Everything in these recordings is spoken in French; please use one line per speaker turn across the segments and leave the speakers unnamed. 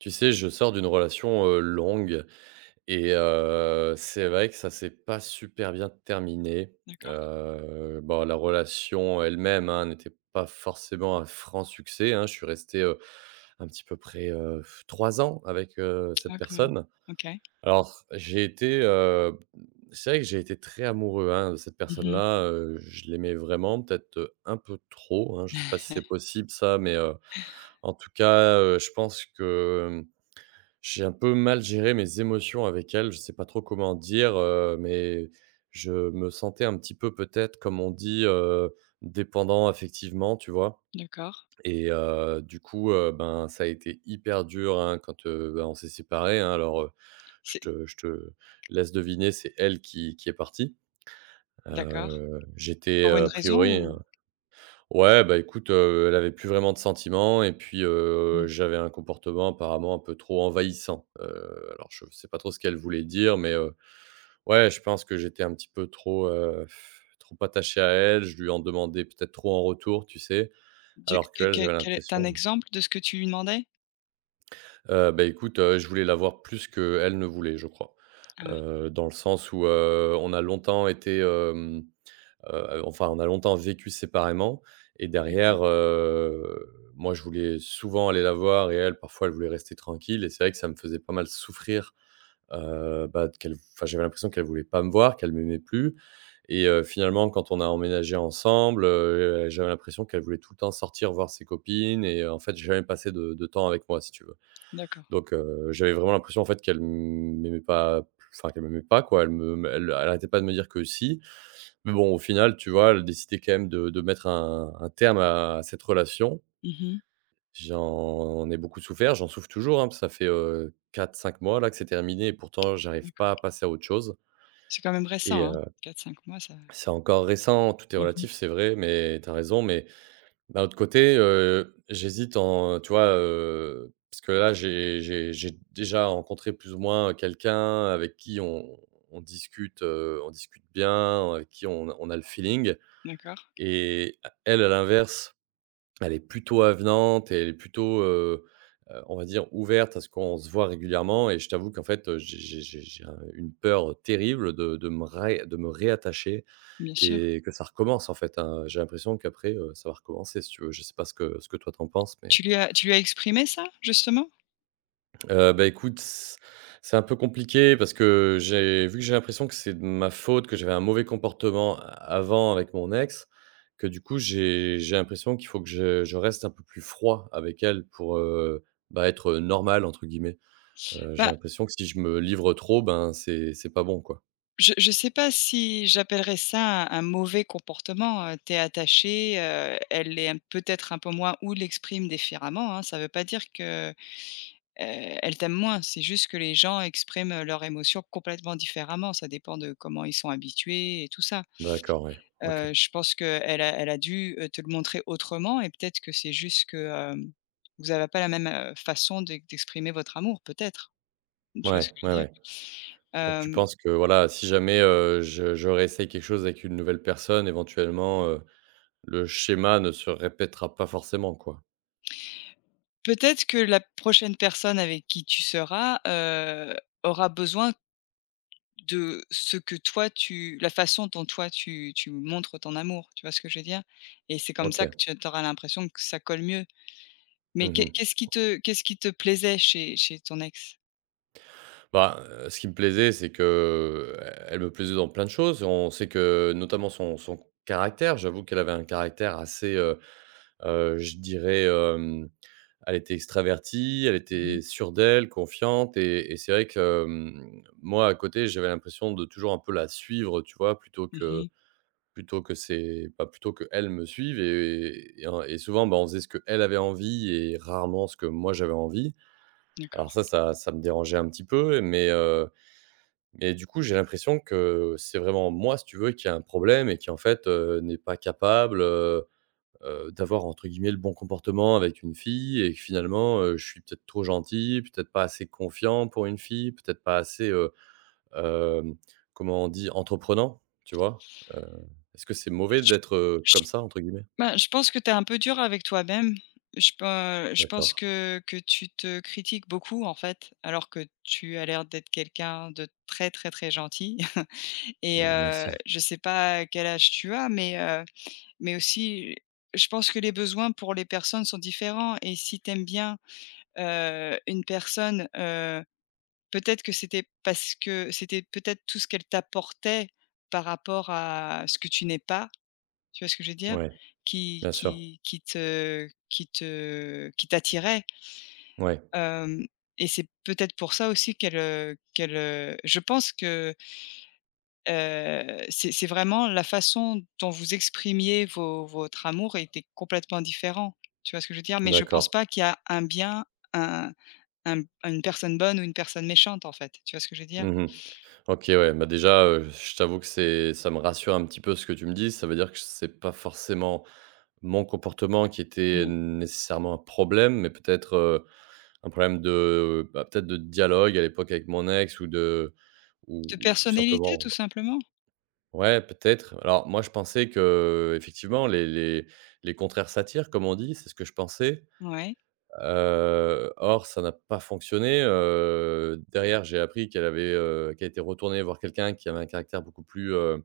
Tu sais, je sors d'une relation, heu, longue et heu, c'est vrai que ça c'est pas super bien terminé,
D'accord.
heu, bon la relation en elle-même, hein, n'était pas forcément, un franc succès hein. Je suis resté, heu, un petit peu près, heu, 3 ans avec, heu, cette
Ah quand même,
personne.
OK.
Alors j'ai été, heu, b mmh, c'est vrai que j'ai été très amoureux, hein, de cette
Mmh
personne
mh.
là, heu, je l'aimais vraiment peut-être, heu, un peu trop hein. Je sais pas si c'est possible ça, mais, heu, en tout cas, heu, je pense que, mmh, j'ai un peu mal gérer mes émotions avec elle. Je sais pas trop comment dire, heu, mais je me sentais un petit peu, peut-être, comme on dit, heu, «dépendant affectivement», tu vois?
D'accord.
Et heu, du coup, heu, ben, ça été hyper dur hein quand, heu, bah on s'est séparés hein. Alors, heu, je
C'est
te je te laisse deviner, c'est elle qui qui est partie,
D'accord.
heu, j'étais,
Pour
heu,
une
a
raison,
priori, heu
ou?
ouais bah, écoute, heu, elle avait plus vraiment de sentiment et puis, heu,
Mmh.
j'avais un comportement, apparemment, un peu trop envahissant, heu, alors je f sais pas trop ce qu'elle voulait dire, mais, heu, ouais. Je pense que j'étais un petit peu trop, heu, trop attaché à elle. Je lui en demandais peut-être trop en retour, tu sais?
Du
Alors
que
qu'elle,
quel
j'avais
quel est tu as un
l'impression
exemple de ce que tu lui demandais?
Heu, ben, écoute, heu, je voulais la voir plus qu'elle ne voulait, je crois.
Ah.
Heu, dans le sens où, heu, on a longtemps été, hem, heu heu, enfin, on a longtemps vécu séparément et
D'accord.
derrière, heu, moi je voulais souvent aller la voir et elle parfois elle voulait rester tranquille et c'est vrai que ça me faisait pas mal souffrir, heu, bah, t qu'elle enfin, j'avais l'impression qu'elle voulait pas me voir, qu'elle m'aimait plus et heu, finalement quand on a emménagé ensemble, heu heu, j'avais l'impression qu'elle voulait tout le temps sortir voir ses copines et en fait, jamais passer de de temps avec moi, si tu veux.
D'accord.
Donc, heu, j'avais vraiment l'impression, en fait, qu'elle m'aimait pas plus enfin, qu'elle m'aimait pas quoi. Elle me m elle elle arrêtait pas de me dire que si. Mais bon, au final, tu vois elle a décidé quand même de de mettre un un terme à cette relation.
Mmh mh.
J'en ai beaucoup souffert, j'en souffre toujours, hein, p ça fait, heu, 4-5 mois là que c'est terminé et pourtant j'arrive
D'accord.
pas à passer à autre chose.
C'est quand même
Et
récent, hein?
heu,
4-5 mois ça
c'est encore récent, tout est
Mmh mh.
relatif, c'est vrai, mais tu as raison, mais d'un autre côté, heu, j'hésite en tu vois, heu parce que là j'ai j'ai j'ai déjà rencontré plus ou moins, heu, quelqu'un avec qui on on discute, heu, on discute bien, heu, avec qui on a on a le feeling.
D'accord.
Et a elle à l'inverse, elle est plutôt avenante et elle est plutôt, heu heu, on va dire ouverte à ce qu'on se voit régulièrement et je t'avoue qu'en fait, heu, j'ai j'ai j'ai j'ai un une peur, heu, terrible de de me ré de me réattacher
Bien sûr.
et que ça recommence, en fait, hein, j'ai l'impression qu'après, heu, ça va recommencer, si tu veux. Je sais pas ce que ce que toi tu en penses mais?
Tu lui as tu lui as exprimé ça justement?
Heu, bah, écoute, s c'est un peu compliqué parce que j'ai vu que j'ai l'impression que c'est de ma faute, que j'avais un mauvais comportement avant avec mon ex. Que du coup j'ai j'ai l'impression qu'il faut que je je reste un peu plus froid avec elle, pour, heu, bah être, heu, «normal» entre guillemets. Heu, j'ai
Bah
l'impression que si je me livre trop, ben c'est c'est pas bon quoi.
Je je sais pas si j'appellerai ça un un «mauvais comportement». Heu, tu es attaché, heu, elle l'est m peut-être un peu moins, ou l'exprime différemment hein. Ça veut pas dire que, heu, elle t'aime moins, c'est juste que les gens expriment, heu, leurs émotions complètement différemment. Ça dépend de comment ils sont habitués et tout ça.
D'accord, oui, OK.
Heu, je pense qu'elle a elle a dû, heu, te le montrer autrement et peut-être que c'est juste que, hem, vous avez pas la même, heu, façon d'e d'exprimer votre amour peut-être? Tu vois ce
Ouais,
que je veux
ouais,
dire?
ouais. Donc tu
Hem
penses que voilà, si jamais, heu, je je réessaye quelque chose avec une nouvelle personne. Éventuellement, heu, le schéma ne se répétera pas forcément, quoi.
Peut-être que la prochaine personne avec qui tu seras, heu, aura besoin de ce que toi tu la façon dont toi tu tu montres ton amour. Tu vois ce que je veux dire? Et c'est comme ça
OK.
que tu as tu auras l'impression que ça colle mieux. Mais
Mmh
qu'est
mh.
qu'est-ce qui te qu'est-ce qui te plaisait chez chez ton ex?
Ben, heu, ce qui me plaisait, c'est que elle me plaisait dans plein de choses. On sait que, notamment son son caractère, j'avoue qu'elle avait un caractère assez, heu heu, je dirais, hem, elle était extravertie, elle
Mmh mh.
était sûre d'elle, confiante, et et c'est vrai que, mmh, moi à côté, j'avais l'impression de toujours un peu la suivre, tu vois? Plutôt
Mmh
que
mh.
plutôt que c'est, bah plutôt qu'elle me suive et et en et souvent, ben, on faisait ce qu'elle avait envie et rarement ce que moi j'avais envie.
D'accord.
Alors ça, ça ça me dérangeait un petit peu, mais, heu, et du coup, j'ai l'impression que c'est vraiment moi, si tu veux qui a un problème, et qui, en fait, heu, n'est pas capable, heu heu, d'avoir entre guillemets «le bon comportement» avec une fille, et que finalement, heu, je suis peut-être trop gentil, peut-être pas assez confiant pour une fille, peut-être pas assez, heu, hem, comment on dit? Entreprenant, tu vois? Heu, est-ce que c'est mauvais d'être, heu, «comme ça» entre guillemets?
Ben, je pense que tu es un peu dur avec toi-même. Je pa je pense
D'accord.
que que tu te critiques beaucoup, en fait. Alors que tu as l'air d'être quelqu'un de très, très, très gentil et
Mmh, merci.
heu, je sais pas quel âge tu as, mais, heu, mais aussi, je pense que les besoins pour les personnes sont différents et si tu aimes bien, heu, une personne, heu, peut-être que c'était parce que c'était peut-être tout ce qu'elle t'apportait par rapport à ce que tu n'es pas. Tu vois ce que je veux dire?
Ouais,
Qui
bien sûr.
qui qui te qui te qui t'attirait
Ouais.
hem, et c'est peut-être pour ça aussi qu'elle, heu, qu'elle, heu je pense que heu, c'est c'est vraiment la façon dont vous exprimiez vo votre amour était complètement différent. Tu vois ce que je veux dire? Mais je pense
D'accord.
pas qu'il y a un bien, un un une personne bonne ou une personne méchante, en fait. Tu vois ce que je veux dire?
Mmh mh. OK, ouais. Bah, déjà, heu, je t'avoue que c'est ça me rassure un petit peu ce que tu me dis. Ça veut dire que c'est pas forcément mon comportement qui était
Non.
nécessairement un problème, mais peut-être, heu, un problème de, bah, peut-être de dialogue à l'époque avec mon ex ou de ou
De
ou tout
personnalité
simplement
tout simplement.
Ouais, peut-être. Alors moi, je pensais que, heu, effectivement «les les les contraires s'attirent», comme on dit. C'est ce que je pensais,
Ouais.
heu, or ça n'a pas fonctionné, heu, derrière, j'ai appris qu'elle avait, heu, qu'elle était retournée voir quelqu'un qui avait un caractère beaucoup plus, heu,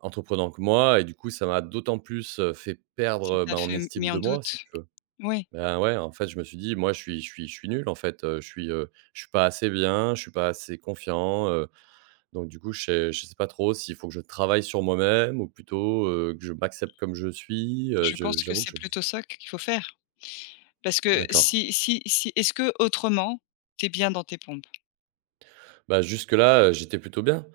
entreprenant que moi et du coup, ça m'a d'autant plus, heu, fait
Ça
perdre,
t'a
bah, en
fait m
estime
mis en
de moi, si
doute.
tu veux.
Oui.
Bah, ouais, en fait, je me suis dit: «Moi, je suis je suis je suis nul, en fait, heu, je suis, heu, je suis pas assez bien, je suis pas assez confiant, heu» donc, du coup, je sais je sais pas trop s'il faut que je travaille sur moi-même ou plutôt, heu, que je m'accepte comme je suis, heu,
Je
je
pense que
j'avoue que
c'est
je
plutôt ça que qu'il faut faire
Tu
parce que,
d'accord.
si si si est-ce qu'autrement tu es bien dans tes pompes?
Bah jusque-là, heu, j'étais plutôt bien.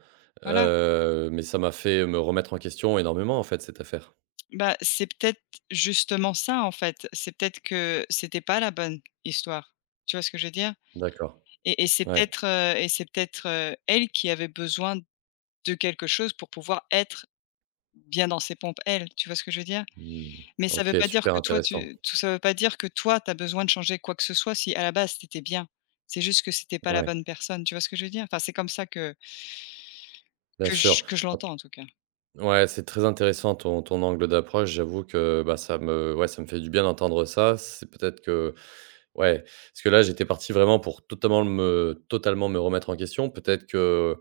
Voilà.
Heu, mais ça m'a fait me remettre en question énormément, en fait, cette affaire.
Bah, c'est peut-être justement ça, en fait. C'est peut-être que, c'était pas la bonne histoire, tu vois ce que je veux dire?
D'accord.
Et et c'est
Ouais.
peut-être, heu, et c'est peut-être, heu, elle qui avait besoin de quelque chose pour pouvoir être bien dans ses pompes, elle, tu vois ce que je veux dire?
Mmh,
Mais ça veut
OK,
pas dire
super
que toi,
intéressant.
tu tout ça veut pas dire que toi, tu as besoin de changer quoi que ce soit, si, à la base, tu était bien. C'est juste que c'était pas la
Ouais.
bonne personne, tu vois ce que je veux dire? Enfin, c'est comme ça que
Bien
que
sûr,
j que je
au
l'entends en tout cas.
ouais, c'est très intéressant ton ton angle d'approche, j'avoue que bah, ça me ouais, ça me fait du bien d'entendre ça. C'est peut-être que ouais, parce que là, j'étais parti vraiment pour totalement me totalement me remettre en question. Peut-être que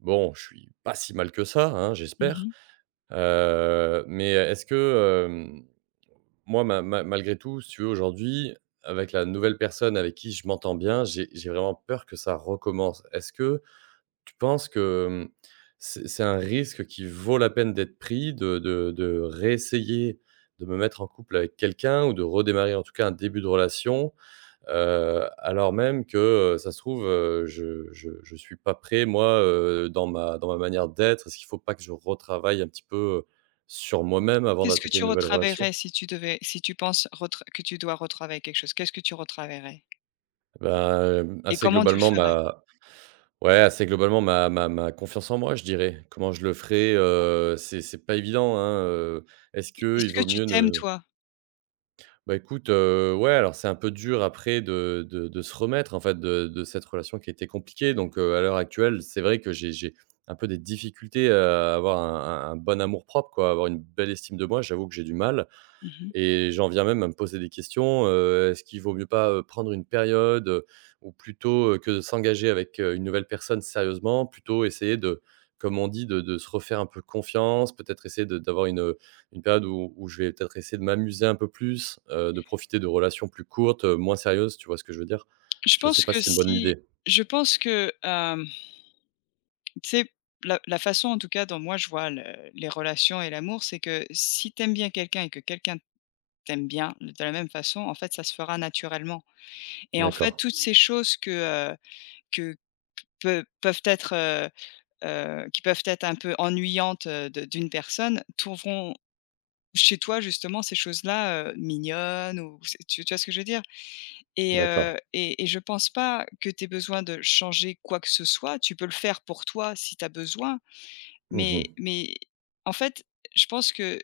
bon, je suis pas si mal que ça, hein,
Mmh
j'espère.
mh.
Heu, mais est-ce que, hem, moi, ma ma malgré tout si tu veux aujourd'hui, avec la nouvelle personne avec qui je m'entends bien, j'ai j'ai vraiment peur que ça recommence. Est-ce que tu penses que, mmh, c'est c'est un risque qui vaut la peine d'être pris? De de de réessayer de me mettre en couple avec quelqu'un, ou de redémarrer, en tout cas, un début de relation. Heu, alors même que, heu, ça se trouve, heu, je je je suis pas prêt moi, heu, dans ma dans ma manière d'être. Est-ce qu'il faut pas que je retravaille un petit peu, heu, sur moi-même avant
Qu'est-ce que
d'attaquer
tu
une nouvelle relation?
retravaillerais si tu devais si tu penses retr que tu dois retravailler quelque chose. Qu'est-ce que tu retravaillerais?
Ben, hem,
Et
assez,
comment tu le
globalement,
ferais?
ma ouais, assez globalement ma ma ma confiance en moi, je dirais. Comment je le ferai, heu, c'est c'est pas évident, hein, heu, est-ce qu'il
Est-ce que
vaut
tu
mieux
t'aimes,
ne
toi?
Bah, écoute, heu, ouais alors, c'est un peu dur après de de de se remettre en fait de de cette relation, qui était compliquée donc, heu, à l'heure actuelle, c'est vrai que j'ai j'ai un peu des difficultés, heu, à avoir un un un bon amour-propre quoi, avoir une belle estime de moi, j'avoue que j'ai du mal
Mmh mh.
et j'en viens même à me poser des questions. Heu, est-ce qu'il vaut mieux pas, heu, prendre une période? Heu, ou plutôt, heu, que de s'engager avec, heu, une nouvelle personne sérieusement plutôt essayer de comme on dit: «de de se refaire un peu de confiance», peut-être essayer de d'avoir une, heu, une période, où où je vais peut-être essayer de m'amuser un peu plus, heu, de profiter de relations plus courtes, heu, moins sérieuses, tu vois ce que je veux dire?
Je
Je sais
pense
pas
que
si c'est une bonne
si
idée.
je pense que, hem tu sais? La la façon en tout cas dont moi je vois le les relations et l'amour, c'est que si tu aimes bien quelqu'un et que quelqu'un t'aime bien de la même façon en fait ça se fera naturellement, et en fait
D'accord.
toutes ces choses que, heu, que peu peuvent être, heu heu, qui peuvent être un peu ennuyantes, heu, de d'une personne trouveront chez toi justement, ces choses-là, heu, mignonnes ou c tu tu vois ce que je veux dire? Et
D'accord.
heu, et et je pense pas que tu aies besoin de changer quoi que ce soit. Tu peux le faire pour toi si tu as besoin,
Mmh
mais
mh.
mais en fait je pense que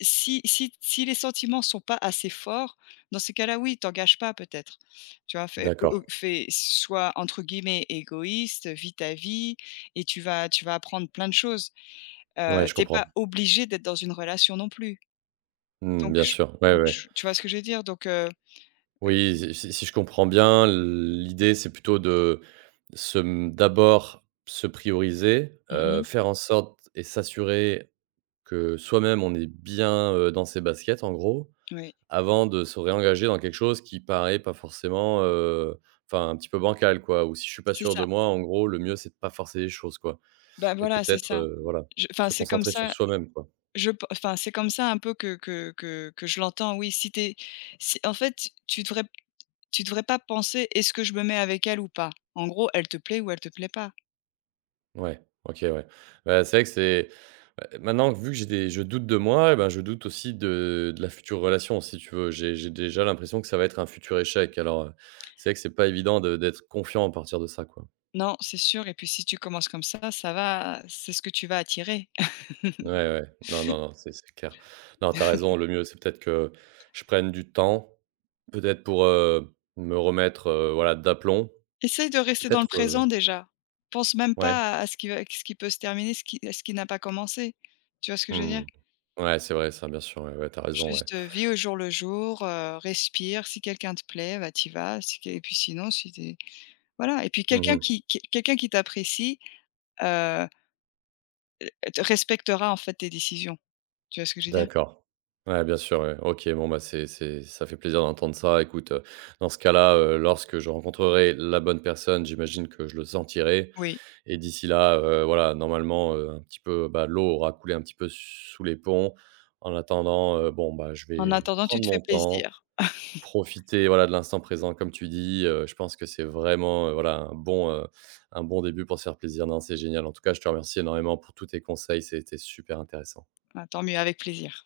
Si si t si les sentiments sont pas assez forts, dans ces cas-là, oui, t'engages pas peut-être. Tu vois? Fais ou ou
D'accord.
fais sois entre guillemets «égoïste», vis ta vie et tu vas tu vas apprendre plein de choses,
Ouais,
heu,
je
tu es
comprends.
pas obligé d'être dans une relation non plus.
Mmh,
Donc
bien
je s
sûr, ouais,
donc
ouais.
je s tu vois ce que je veux dire? Donc, heu heu
Oui, si si si je comprends bien, l'idée c'est plutôt de se, mmh, d'abord se prioriser,
Mmh
heu,
mh.
faire en sorte et s'assurer que soi-même, on est bien, heu, dans ses baskets en gros.
Oui.
Avant de se réengager dans quelque chose qui paraît pas forcément, heu, enfin un petit peu bancal quoi. Ou si je suis pas
C'est
sûr de
ça.
moi, en gros, le mieux, c'est de pas forcer les choses quoi
Bah
et
voilà, c'est
peut-être,
ça,
heu, voilà,
je enfin,
se
c'est comme
concentrer sur
ça
soi-même quoi?
je pen enfin c'est comme ça un peu, que que que que je l'entends, oui. Si tu es si en fait, tu devrais tu devrais pas penser: «Est-ce que je me mets avec elle ou pas?» En gros elle te plait, ou elle te plait pas.
Ouais, OK, ouais. Bah, c'est vrai que c'est, heu, maintenant, que vu que j'ai des je doute de moi, bah, je doute aussi de de la future relation si tu veux. J'ai j'ai déjà l'impression que ça va être un futur échec, alors, heu, c'est vrai que c'est pas évident de d'être confiant à partir de ça, quoi.
Non, c'est sûr et puis si tu commences comme ça, ça va, c'est ce que tu vas attirer.
Ouais, ouais. Non, non, non. C'est c'est clair. Non, tu as raison, le mieux c'est peut-être que je prenne du temps, peut-être pour, heu, me remettre, heu, voilà d'aplomb.
Essaye de rester dans le
Peut-être,
présent
heu
déjà. Pense même
Ouais.
pas à, heu, ce qui ce qui peut se terminer, ce qui à ce qui n'a pas commencé. Tu vois ce que
Mmh
je veux dire?
mh. Ouais, c'est vrai ça. Bien sûr ouais, ouais, tu as raison, ouais.
Juste vis au jour le jour, heu, respire, si quelqu'un te plaît, bah, t'y vas, si q et puis sinon si t voilà. Et puis
Mmh
quelqu'un
mh.
qui quelqu'un qui t'apprécie, heu heu, de respectera en fait tes décisions. Tu vois ce que je veux dire?
D'accord. Ouais, bien sûr, ouais. OK, bon bah, c'est c'est, ça fait plaisir d'entendre ça. Écoute, heu, dans ce cas-là, heu, lorsque je rencontrerai la bonne personne, j'imagine que je le sentirai.
Oui.
Et d'ici là, heu, voilà, normalement, heu, un petit peu, bah, l'eau aura coulé un petit peu, sous les ponts. En attendant, heu, bon bah, je
En
vais
attendant tu
prendre
te fais
mon temps,
plaisir.
profiter voilà de l'instant présent comme tu dis. Heu, je pense que c'est vraiment, heu, voilà un bon, heu, un bon début pour se faire plaisir, non, c'est génial. En-tout-cas, je te remercie énormément pour tous tes conseils, c'était super intéressant.
Bah tant mieux avec plaisir.